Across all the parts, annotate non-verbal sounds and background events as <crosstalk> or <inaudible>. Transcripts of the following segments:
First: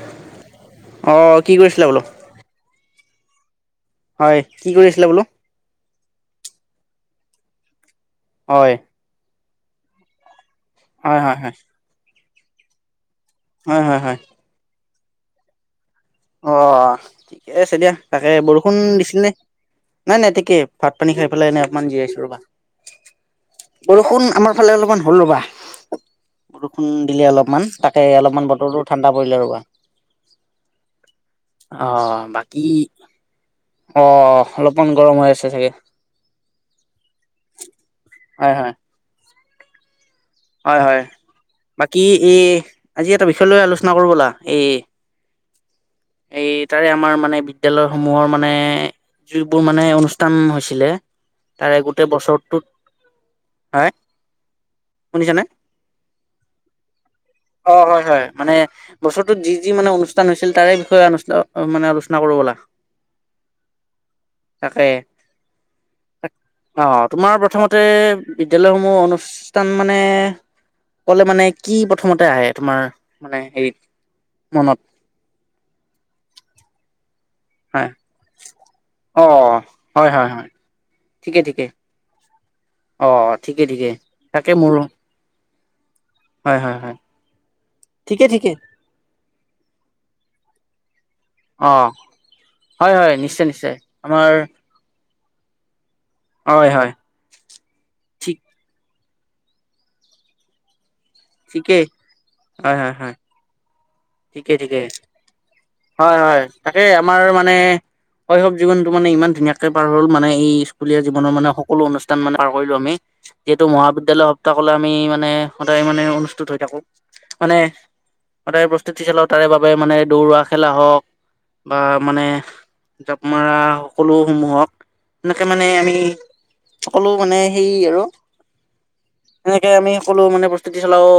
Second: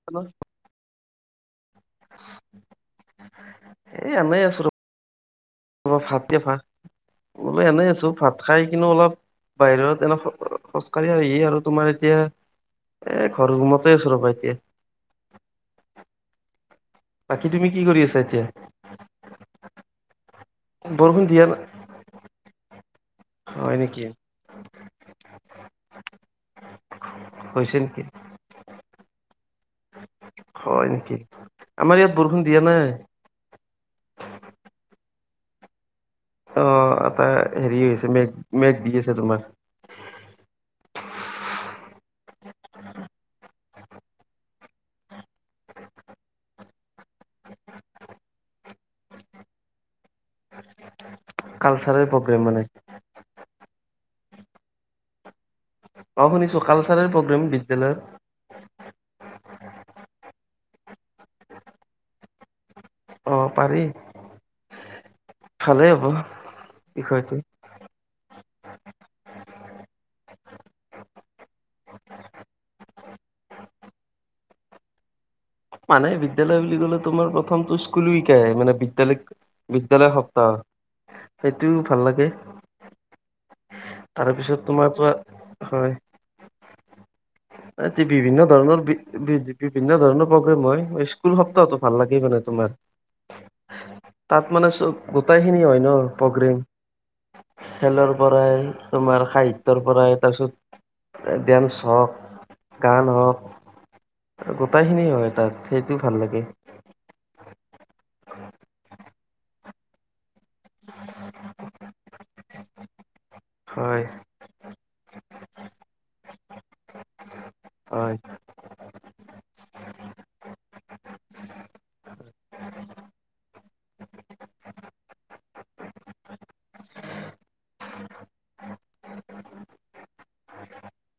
<unintelligible> অঁ' কি কৰিছিলা বোলো? হয়, কি কৰি আছিলা বোলো? অ, ভাত খাই ভাত বোলো এনেই আছোঁ, ভাত খাই হয়, কিনো অলপ বাহিৰত এনো- খোজকাঢ়ি হয়, হয়, আহিয়ে হয়, আৰু তোমাৰ এতিয়া, এ ঘৰ হয়, ৰুমতে হয়, আছোঁ হয়, ৰ'বা এতিয়া। অঁ অঁ অ, বাকী ঠিকে তুমি আছে কি দিয়া। কৰি আছা তাকে এতিয়া এবোৰ- ষুণ দিছিল নে? নাই নাই ঠিকেই, ভাত-পানী বৰষুণ খাই দিয়া পেলাই নাই এনেই অকমান জীয়াইছো ৰ'বা। হয় নেকি বৰষুণ আমাৰ ফালে অলপমান হ'ল ৰ'বা। বৰষুণ দিলে অলপমান, হৈছে নেকি তাকে অলপমান বতৰটো ঠাণ্ডা পৰিলে ৰ'বা। হয় নেকি? আমাৰ ইয়াত বৰষুণ দিয়া নাই। অঁ অঁ অলপমান গৰম হৈ আছে চাগে। অ' এটা হেৰি হৈছে, মেঘ হয়, হয়, মেঘ দি আছে তোমাৰ। হয়, হয়। বাকী এই আজি এটা বিষয় লৈ আলোচনা কৰোঁ, বলা। এই- এই তাৰে আমাৰ মানে বিদ্যালয়সমূহৰ মানে- যোনবোৰ মানে অনুষ্ঠান হৈছিলে, তাৰে কালচাৰেল গোটেই প্ৰগ্ৰেম মানে বছৰটোত হয়- শুনিছানে? অঁ' শুনিছোঁ, কালচাৰেল প্ৰগ্ৰেম অ বিদ্যালয়ৰ। হয় হয়। মানে, বছৰটোত যি যি মানে অনুষ্ঠান হৈছিল, তাৰে বিষয়ে‌ মানে আলোচনা কৰোঁ বলা। অ' পাৰি। তাকে, ভালেই হ'ব অঁ' বিষয়টো তোমাৰ প্ৰথমত- তে বিদ্যালয়সমূহ অনুষ্ঠান মানে- ক'লে মানে, কি প্ৰথমতে আহে তোমাৰ মানে হেৰিত মনত? মানে বিদ্যালয় বুলি ক'লে, তোমাৰ প্ৰথমটো হয়? স্কুল উইকে আহে, মানে বিদ্যালয়ক অ বিদ্যালয় হয় হয় হয় সপ্তাহৰ। ঠিকে ঠিকে সেইটোও ভাল লাগে। অ' ঠিকে ঠিকে, তাকে তাৰপিছত মোৰো। তোমাৰ পৰা হয়, হয়, হয়। তাতে ঠিকে বিভিন্ন ঠিকে ধৰণৰ বি বি বিভিন্ন ধৰণৰ প্ৰগ্ৰেম হয়। স্কুল অ সপ্তাহটো ভাল লাগেই মানে তোমাৰ, হয় হয় নিশ্চয় নিশ্চয় আমাৰ তাত মানে চব- গোটেই খিনি হয় ন, প্ৰগ্ৰেম। হয় হয় খেলৰ ঠিক পৰাই, তোমাৰ সাহিত্যৰ পৰাই, তাৰপিছত ডেন্স ঠিকেই হ'ওক, হয় হয় গান হয় হ'ওক ঠিকে ঠিকে গোটাইখিনি হয় তাত সেইটো ভাল হয়, হয়, লাগে তাকেই আমাৰ মানে শৈশৱ জীৱনতটো মানে ইমান ধুনীয়াাক কে পাৰ হ'ল মানে এই স্কুলীয়া জীৱনৰ মানে সকলো অনুষ্ঠান মানে পাৰ কৰিলো আমি, যিহেতু হয় মহাবিদ্যালয় কেবল আমি মানে সদায় মানে অনুস্থিত হৈ থাকো মানে, হয় সদায় বস্তু <unintelligible> তাৰে বাবে মানে দৌৰা খেলা হ'ওক বা মানে জাপ মৰা সকলো সমূহক এনেকে মানে আমি সকলো মানে সেই আৰু এনেকে আমি সকলো মানে প্ৰস্তুতি চলাও,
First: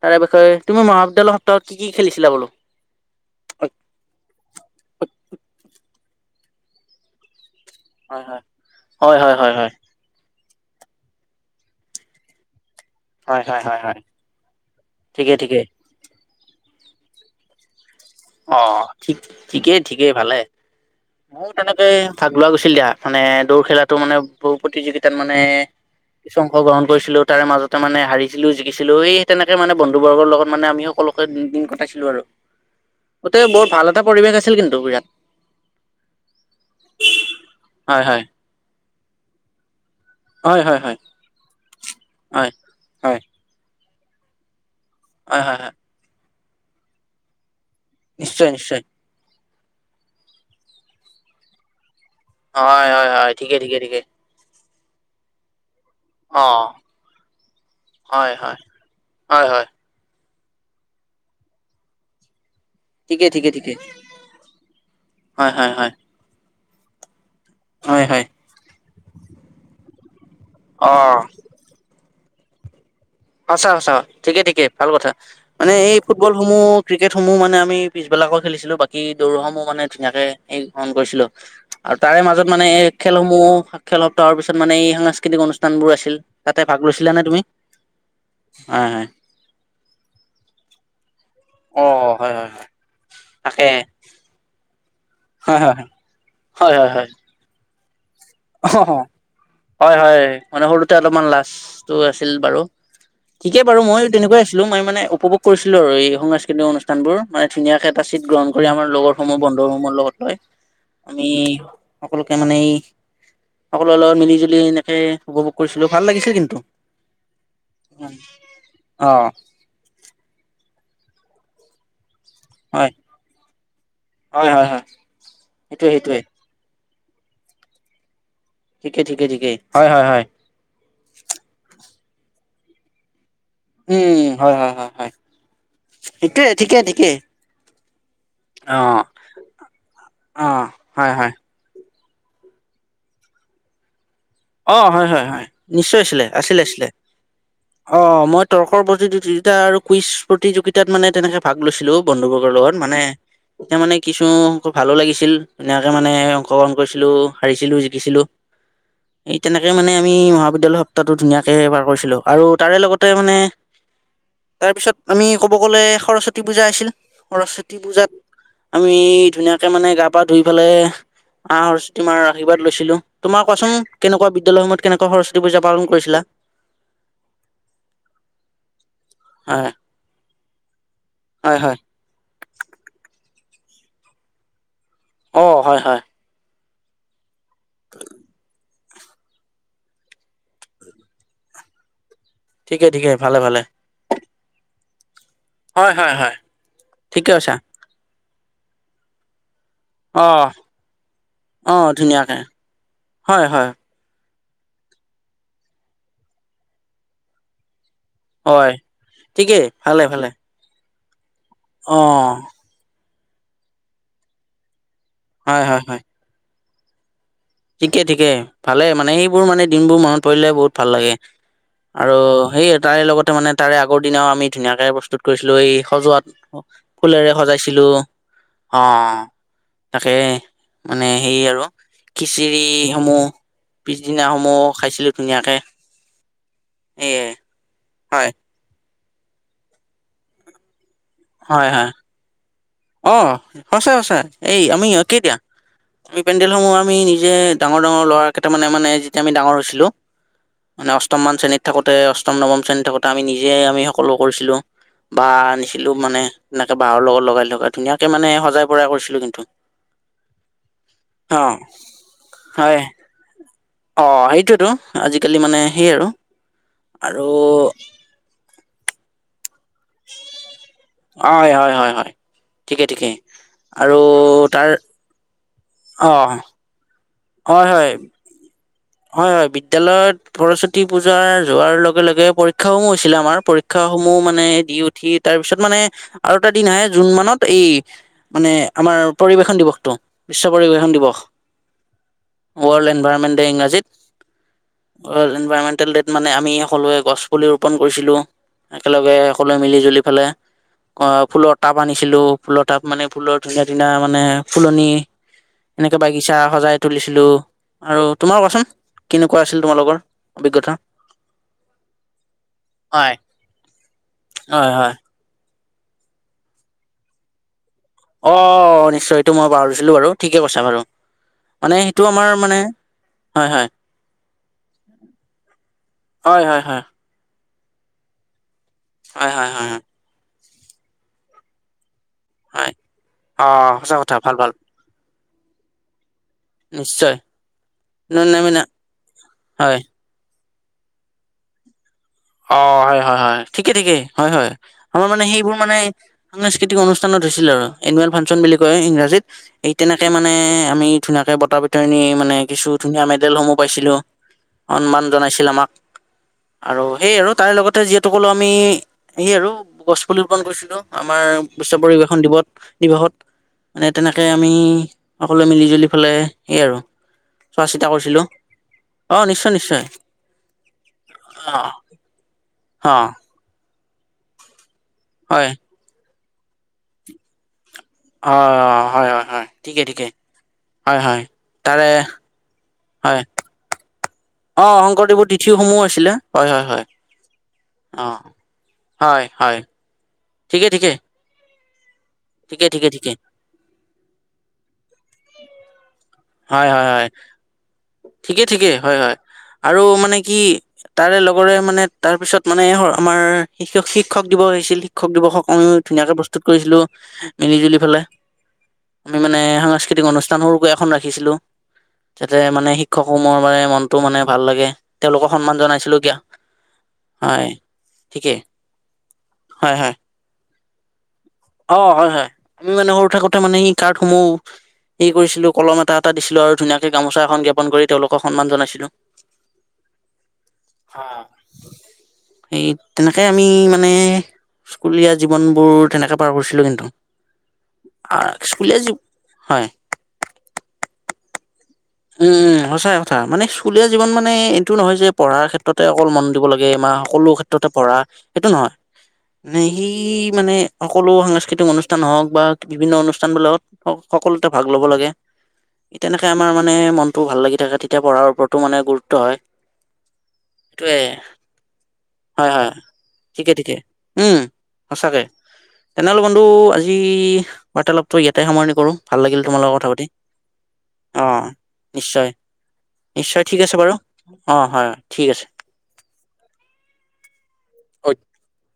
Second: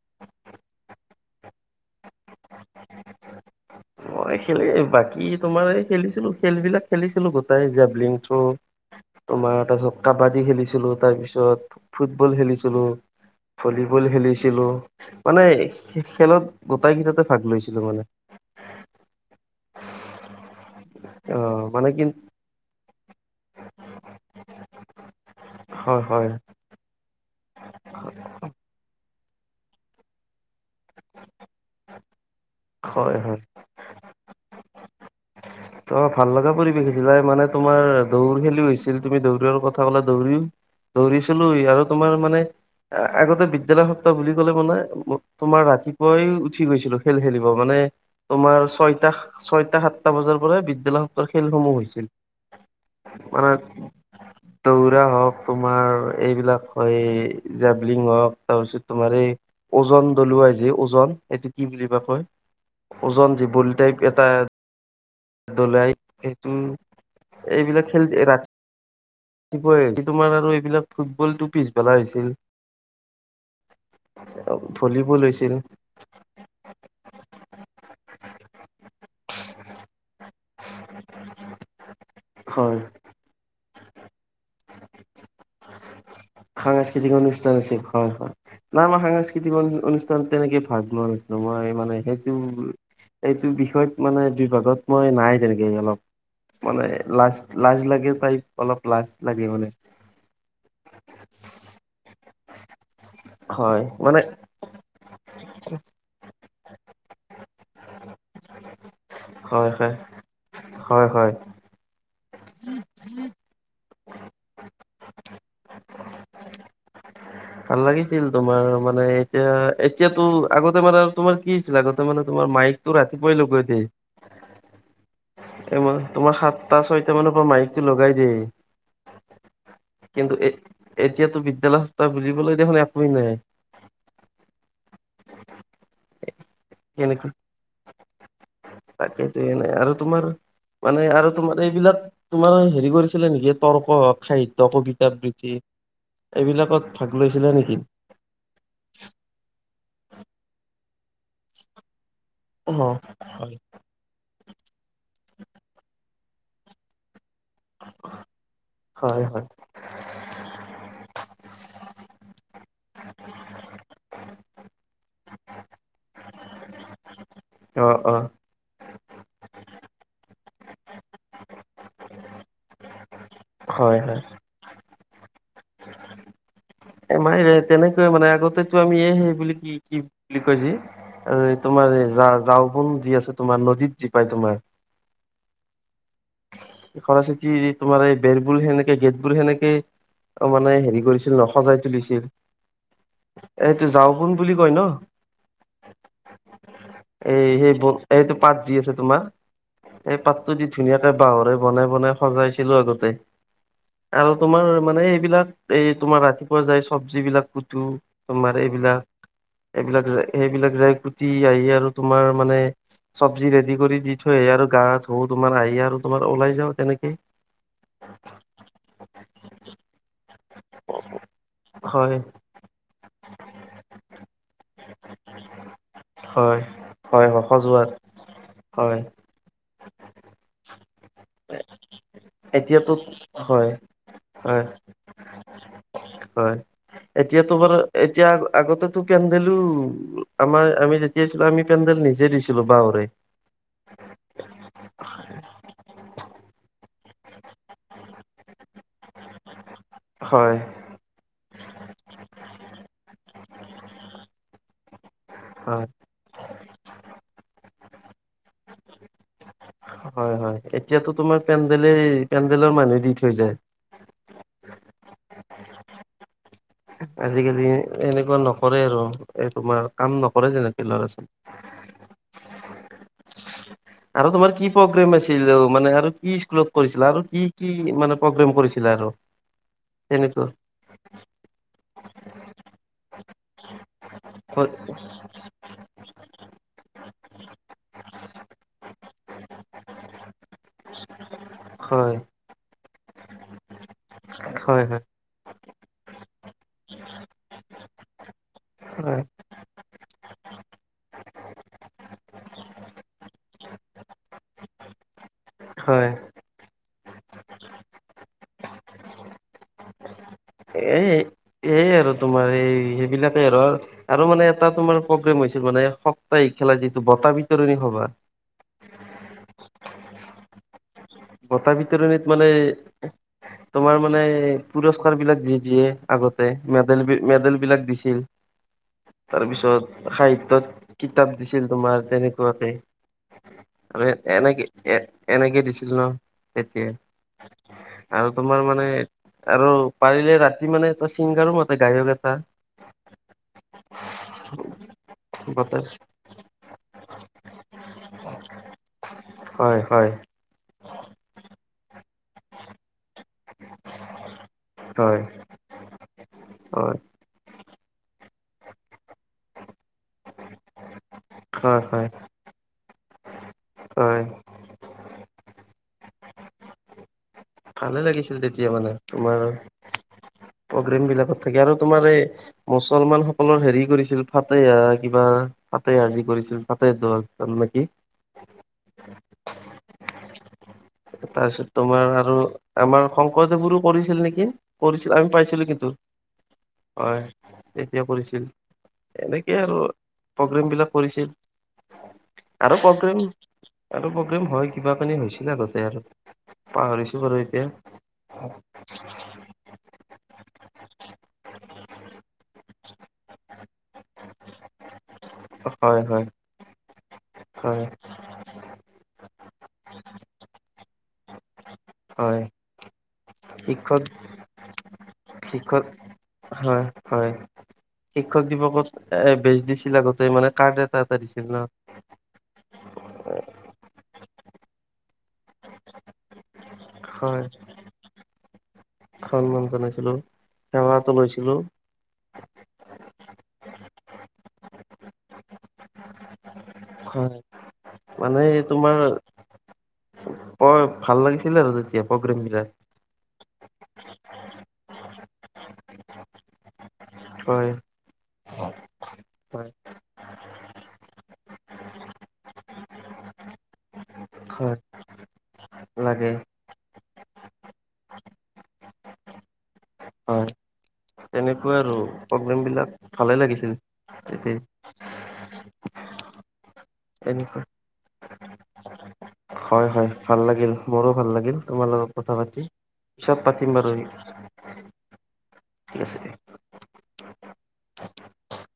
তাৰে বিষয়ে তুমি মহাবিদ্যালয়ৰ সপ্তাহত কি কি খেলিছিলা বোলো? এ বাকী তোমাৰ এই খেলিছিলো খেল বিলাক খেলিছিলো গোটেইজাক জেবলিং হয় থ্ৰু হয় হয় হয় তোমাৰ হয় হয় তাৰ পাছত কাবাডী খেলিছিলো, তাৰ পিছত ফুটবল খেলিছিলোঁ। হয় হয় হয় হয় ভলীবল খেলিছিলোঁ, ঠিকে মানে ঠিকে খেলত গোটাই কেইটাতে ভাগ লৈছিলো মানে। অ', ঠিক ঠিকেই ঠিকেই ভালে, অ মইও তেনেকে মানে কি ভাগ <unintelligible> গৈছিল দিয়া মানে দৌৰ খেলাটো মানে বহু প্ৰতিযোগিতাত মানে হয়, হয়। অংগ্ৰহণ কৰিছিলো, তাৰে মাজতে মানে হাৰিছিলো জিকিছিলো সেই তেনেকে মানে বন্ধু বৰ্গৰ লগত মানে আমি সকলো দিন কটাইছিলোঁ আৰু হয় হয় গোটেই বোৰ ভাল এটা পৰিৱেশ আছিল কিন্তু বিৰাট। অ', ভাল লগা পৰিৱেশ আছিল তাৰ মানে তোমাৰ হয় হয় দৌৰ খেলি হৈছিল তুমি দৌৰাৰ কথা <unintelligible> ক'লা দৌৰিও হয় হয় হয় দৌৰিছিলো আৰু তোমাৰ মানে হয় হয় আগতে বিদ্যালয় সপ্তাহ বুলি ক'লে মানে হয় হয় তোমাৰ হয় ৰাতি পুৱাই উঠি গৈছিলো, খেল খেলিব মানে নিশ্চয় তোমাৰ নিশ্চয় ছয়টা ছয়টা সাতটা বজাৰ পৰাই বিদ্যালয় সপ্তাহৰ খেলসমূহ হৈছিল। হয়, হয়, হয়, মানে ঠিকে ঠিকে ঠিকে। দৌৰা হ'ওক তোমাৰ অ এইবিলাক হয়, জেবলিং হয় হ'ওক হয় তাৰপিছত তোমাৰ এই হয় হয় ওজন দলুৱাই যে ওজন, এইটো কি বুলিবা কয়? ঠিকে ওজন যি ঠিকে ঠিকে বল টাইপ এটা হয় হয় হয় দলাই সেইটো এইবিলাক হয় খেল হয় ৰা-ৰাতিপুৱাই কি তোমাৰ আৰু এইবিলাক অ ফুটবল টোক পিছ বেলাই হৈছিল। সঁচা, সঁচা ঠিকে, ঠিকে ভাল কথা ভলীবল হৈছিল মানে এই ফুটবল সমূহ ক্ৰিকেট সমূহ মানে আমি পিছবেলাকৈ খেলিছিলো, বাকী দৌৰাসমূহ মানে ধুনীয়াকে <unintelligible> কৰিছিলো। আৰু তাৰে মাজত মানে হয় এই খেলসমূহ খেল সপ্তাহৰ পিছত মানে এই সাংস্কৃতিক অনুষ্ঠানবোৰ আছিল। তাতে ভাগ লৈছিলা সাংস্কৃতিক নে তুমি অনুষ্ঠান আছিল হয়, হয়, না হয় আমাৰ হয় সাংস্কৃতিক অনুষ্ঠানত তেনেকে ভাগ লোৱা নাছিলোঁ। মই অ মানে হয় সেইটো হয় হয় এইটো তাকে বিষয়ত মানে দুইভাগত মই নাই হয় তেনেকে হয় অলপ, মানে লাজ লাজ লাগে টাইপ অহ, অলপ অ', লাজ লাগে মানে। হয়, হয়, মানে সৰুতে অলপমান লাজটো আছিল বাৰু। ঠিকে বাৰু হয় মই মানে তেনেকুৱাই আছ আছিলোঁ, মই মানে উপভোগ কৰিছিলো আৰু এই সংস্কৃতিক অনুষ্ঠানবোৰ মানে ধুনীয়াকে এটা চীট গ্ৰহণ কৰি আমাৰ লগৰ সমূহ হয় বন্ধসমূৰ হয় লগত লৈ হয় আমি হয় সকলোকে মানে সকলোৰে লগত মিলি-জুলি এনেকে উপভোগ কৰিছিলো ভাল লাগিছিল কিন্তু। ভাল লাগিছিল তোমাৰ মানে অ এতিয়া এতিয়াতো আগতে মানে আৰু তোমাৰ কি আগতে মানে তোমাৰ হয় মাইকটো ৰাতিপুৱাই লগাই দিয়ে। হয়, হয়, হয়। এই সেইটোয়ে তোমাৰ সেইটোয়ে তোমাৰ সাতটা ছয়টা মানৰ পৰা মাইকটো লগাই দিয়েই ঠিকেই, ঠিকেই, ঠিকেই হয়, হয়, হয়। এতিয়াতো বিদ্যালয় সপ্তাহ বুুলিবলৈ দেখোন একোৱেই নাই। উম হয়, হয়, হয় ঠিকে, ঠিকে ঠিকেই। তাকেইটোয়ে নাই আৰু তোমাৰ অ মানে হয় হয় আৰু তোমাৰ। এইবিলাক তোমাৰ হেৰি কৰিছিলে নেকি তৰ্ক খাইত অ হয়, হয়, নিশ্চয় আছিলে আছিলে এইবিলাকত আছিলে ভাগ লৈছিলে নেকি? অ' অ'মই তৰ্কৰ প্ৰতিযোগিতা আৰু কুইজ প্ৰতিযোগিতাত মানে তেনেকে ভাগ লৈছিলো বন্ধু অ লগত মানে হয় এতিয়া মানে কিছু সংখ্যক ভালো লাগিছিল ধুনীয়াকৈ মানে অংশগ্ৰহণ কৰিছিলোঁ, হাৰিছিলোঁ জিকিছিলোঁ। হয় এই হয় তেনেকে মানে আমি মহাবিদ্যালয় সপ্তাহটো ধুনীয়াকে পাৰ কৰিছিলো, আৰু তাৰে লগতে মানে তাৰ পিছত আমি ক'ব গ'লে সৰস্বতী পূজা আছিল সৰস্বতী অ অ পূজাত আমি ধুনীয়াকে মানে গা, পা ধুই পেলাই মা সৰস্বতী মাৰ আশীৰ্বাদ লৈছিলো তোমাৰ কোৱাচোন? হয় হয় কেনেকুৱা বিদ্যালয় সমূহত কেনেকোৱা সৰস্বতী পূজা পালন কৰিছিলা। এ মাইৰে তেনেকৈ মানে আগতেো আমি এই সেই বুলি হয় কি কি বুলি কই যে হয় হয় এ যা- যাওঁ বন যি আছে তোমাৰ নদীত যি পায় তোমাৰ। অ হয়, হয়। সৰস্বতী তোমাৰ এই বেৰবোৰ সেনে গেটবোৰ সেনেকে মানে হেৰি কৰিছিল, ন সজাই তুলিছিল। ঠিকে, ঠিকে ভালে, ভালে। যাওঁ বন বুলি কয় ন, হয় হয় হয় ঠিকে এই কৈছা সেই ব এইটো পাত যি আছে তোমাৰ। এই অ পাতটো দি ধুনীয়াকৈ বাঁহৰে অ বনাই বনাই ধুনীয়াকে সজাইছিলোঁ আগতে। হয় হয় আৰু তোমাৰ মানে এইবিলাক, এই তোমাৰ ৰাতিপুৱা যাই চবজি বিলাক কুটো। তোমাৰ হয় এইবিলাক ঠিকেই এইবিলাক ভালে ভালে সেইবিলাক যাই কুটি আহি আৰু অ তোমাৰ মানে চবজি ৰেডি কৰি দি থৈ আহে আৰু গা ধু, তোমাৰ হয় হয় হয় আহি আৰু তোমাৰ ওলাই যাওঁ তেনেকেই। ঠিকে, ঠিকে ভালে মানে সেইবোৰ মানে দিনবোৰ মনত পৰিলে বহুত ভাল লাগে। আৰু হয় সেইয়ে তাৰে লগতে মানে তাৰে আগৰ দিনাও আমি ধুনীয়াকে প্ৰস্তুত কৰিছিলো এই সজোৱাত। হয় হয় ফুলৰে হয় সজাইছিলো সজোৱাৰ হয় অ'। তাকে মানে সেই আৰু। এতিয়াতো এইসমূহ হয় পিছদিনা সমূহ হয় খাইছিলোঁ ধুনীয়াকে। হয়, এয়ে এতিয়াতো বাৰু এতিয়া হয় আগতে পেণ্ডেলো আমাৰ আমি যেতিয়া আছিলো, আমি পেণ্ডেল নিজে দিছিলো বাহঁৰে। অ'সচাঁ সচাঁ এই আমি ইয়াতে দিয়া, আমি পেডেল সমূহ আমি নিজে ডাঙৰ, ডাঙৰ ল'ৰা কেইটা মানে যেতিয়া আমি ডাঙৰ হৈছিলো। হয়। মানে অষ্টমমান শ্ৰেণীত থাকোঁতে অষ্টম নৱম শ্ৰেণী থাকোঁতে আমি নিজেই আমি সকলো কৰিছিলোঁ। বাঁহ হয় আনিছিলো মানে এনেকে বাহঁৰ লগত লগাই ধুনীয়াকে মানে সজাঁই হয়, হয় এতিয়াতো তোমাৰ অ' পেডেলেই পেণ্ডেলৰ হয় মানুহ দি থৈ যায়। অ' সেইটোৱেতো আজিকালি মানে সেই আৰু। আৰু আজিকালি এনেকুৱা নকৰে আৰু এ তোমাৰ কাম নকৰে যেনেকে ল'ৰা চাল। হয় হয় হয় হয় ঠিকে ঠিকে আৰু তোমাৰ তাৰ কি প্ৰগ্ৰেম আছিল মানে অ' আৰু কি স্কুলত কৰিছিলা আৰু কি, হয় হয় কি মানে প্ৰগ্ৰেম কৰিছিল। হয়, হয় বিদ্যালয়ত সৰস্বতী সৰস্বতী পূজা যোৱাৰ লগে, লগে পৰীক্ষা সমূহ হৈছিলে আমাৰ পৰীক্ষাস সমূহ মানে হয় দি উঠি তাৰ পিছত মানে আৰু এটা দিন আহে জুন মানত এই মানে আমাৰ পৰিবেশন দিৱসটো বিশ্ব পৰিবেশন দিৱস। হয়। ৱৰ্ল্ড এনভইৰনমেণ্ট ইংৰাজীত হয়, হয়। ৱড এনভাইৰমেণ্টেল ডেট মানে আমি সকলোৱে গছ পুলি ৰোপণ কৰিছিলো একেলগে হয় সকলোৱে মিলি জুলি পেলাই অ' ফুলৰ টাব আনিছিলো। ফুলৰ টাব মানে ফুলৰ ধুনীয়া, ধুনীয়া মানে ফুলনি এনেকে হয়। বাগিচা সজাই তুলিছিলো আৰু তোমাৰ কোৱাচোন? কেনেকুৱা আছিল তোমালোকৰ অভিজ্ঞতা। এ এই আৰু তোমাৰ এই হয় সেইবিলাকে আৰু আৰু মানে হয় এটা হয় তোমাৰ প্ৰগ্ৰেম হৈছিল মানে, সপ্তাহিক খেলা যিটো বটা বিতৰণি সভা। অ' নিশ্চয় এইটো মই পাহৰিছিলো বাৰু ঠিকেই কৈছা বাৰু। বতা মানে সেইটো আমাৰ বিতৰণিত মানে হয় হয় তোমাৰ মানে পুৰস্কাৰ বিলাক দি দিয়ে হয় আগতে হয় হয় মেডেল, মেডেল বিলাক দিছ ছিল হয় হয় হয় হয় তাৰপিছত সাহিত্যত কিতাপ দিছিল তোমাৰ তেনেকে। হয় তকে অ সঁচা কথা ভাল এ ভাল এনেকে এ এনেকে ডিচিছন তাকে নিশ্চয় ন- আৰু ন- আমি তোমাৰ না- মানে আৰু হয় পাৰিলে ৰাতি মানে ছিংগাৰো মাতে গায়ক এটা। অ' হয়, হয়, হয়, ঠিকে ঠিকেই হয়, হয়, মোৰ মানে সেইবোৰ মানে মাতে। সাংস্কৃতিক অনুষ্ঠানত হৈছিল আৰু এনুৱেল ফাংচন বুলি কয় ইংৰাজীত। এই হয় তেনেকে হয় মানে আমি ধুনীয়াকে বতা বতৰণিৰ মানে কিছু ধুনীয়াঁ মেডেল সমূহ পাইছিলো। সন্মান হয়। জনাইছিল আমাক, আৰু হয় সেইয়া আৰু তাৰ লগতে যিহেতু কলো আমি সেই য়ে আৰু গছ পুলি ৰোপন কৰিছিলো আমাৰ বিশ্ব হয় হয় পৰিবেশন দিৱস দিৱসত। মানে তেনেকে হয় আমি সকলোৱে মিলি জুলি পেলাই সেইয়ে আৰু। চোৱা চিতা ভালেই কৰিছিলো লাগিছিল তেতিয়া মানে অ তোমাৰ নিশ্চয় নিশ্চয় প্ৰগ্ৰেম বিলাকত অ থাকি আৰু তোমাৰ এই অ মুছলমান সকলৰ হেৰি কৰিছিল ফতেহা কিবা হয় তাকে আজি কৰিছিল তাতে দচ জন নেকি? অ' হয়, হয়, হয়, ঠিকে, ঠিকেই। তাৰপিছত তোমাৰ আৰু আমাৰ হয় শংকৰদেৱৰো কৰিছিল নেকি কি অ কৰিছিল শংকৰদেৱৰ আমি পাইছিলো তিথিসমূহ কিন্তু আছিলে হয় হয় হয় অ এতিয়া কৰিছিল। হয় এনেকেই হয় আৰু ঠিকে প্ৰগ্ৰেম ঠিকে বিলাক কৰিছিল। ঠিকে আৰু ঠিকে ঠিকে প্ৰগ্ৰেম আৰু প্ৰগ্ৰেম হয়, কিবা কানি হৈছিলে আগতে আৰু। হয়, হয়, হয়, পাহৰিছো বাৰু এতিয়া ঠিকেই, ঠিকে হয়, হয় আৰু মানে কি তাৰে লগৰে মানে তাৰ পিছত মানে আমাৰ শিক্ষক দিৱ হৈছিল শিক্ষক দিৱসক আমি হয় ধুনীয়াকৈ হয় প্ৰস্তুত কৰিছিলো মিলিজুলি হয় ফেলাই। আমি মানে সাংস্কৃতিক অনুষ্ঠানো সৰুকৈ এখন ৰাখিছিলো। যাতে হয় মানে শিক্ষকসমোহৰ মানে মনটো শিক্ষক মানে ভাল লাগে তেওঁলোকক সন্মান শিক্ষক জনাইছিলো কিয়। হয়, হয়। শিক্ষক দিৱসত এ বেজ হয় হয় দিছিল আগতে মানে কাৰ্ড এটা এটা দিছিল ন। অ হয় হয় আমি মানে সৰু থাকোতে মানে ই কাৰ্ডসমূহ হেৰি কৰিছিলোঁ কলম এটা, এটা দিছিলোঁ আৰু ধুনীয়াকে। গামোচা এখন হয় জ্ঞাপন কৰি তেওঁলোকক সন্মান জনাইছিলোঁ। সন্মান জনাইছিলোঁ সেৱা এটা লৈছিলোঁ। সেই তেনেকে আমি মানে স্কুলীয়া জীৱনবোৰ তেনেকে পাৰ কৰিছিলোঁ কিন্তু। হয় মানে স্কুলীয়া তোমাৰ জীৱন, হয়। বৰ ভাল লাগিছিলে আৰু দিনবোৰ। উমঁ-উমঁ, সচাই। তাৰ মানে স্কুলীয়া জীৱন মানে এইটো নহয় যে পঢ়াৰ ক্ষেত্ৰতে অকল মন দিব লাগে - সকলো ক্ষেত্ৰতে হয় পঢ়া সেইটো নহয়। যি হয় সি মানে সকলো সাংস্কৃতিক অনুষ্ঠান হওঁক বা বিভিন্ন অনুষ্ঠানবিলাকত - সকলোতে ভাগ হয় ল'ব লাগে। তেনেকে লাগে আমাৰ মানে - মানে মনতো ভাল লাগি থাকে তেতিয়া পঢ়াৰ ওপৰতো মানে গুৰুত্ব হয়। হয়, সেইটোৱে তেনেকুৱা আৰু প্ৰব্লেম বিলাক। ভালে লাগিছিল ঠিকে-ঠিকে, উমঁ, তেতিয়া সঁচাকে। তেনেহ'লে বন্ধু আজি এনে বাৰ্তালাপটো ইয়াতে সামৰণি কৰোঁ ভাল লাগিল তোমাল লগৰ কথা পাতি। উমঁ, মোৰো অ ভাল লাগিল। তোমাৰ লগত নিশ্চয়, কথা পাতি পিছত নিশ্চয় ঠিক পাতিম আছে বাৰু, অঁ', -হয়, ঠিক আছে। ঠিক আছে। <inaudible>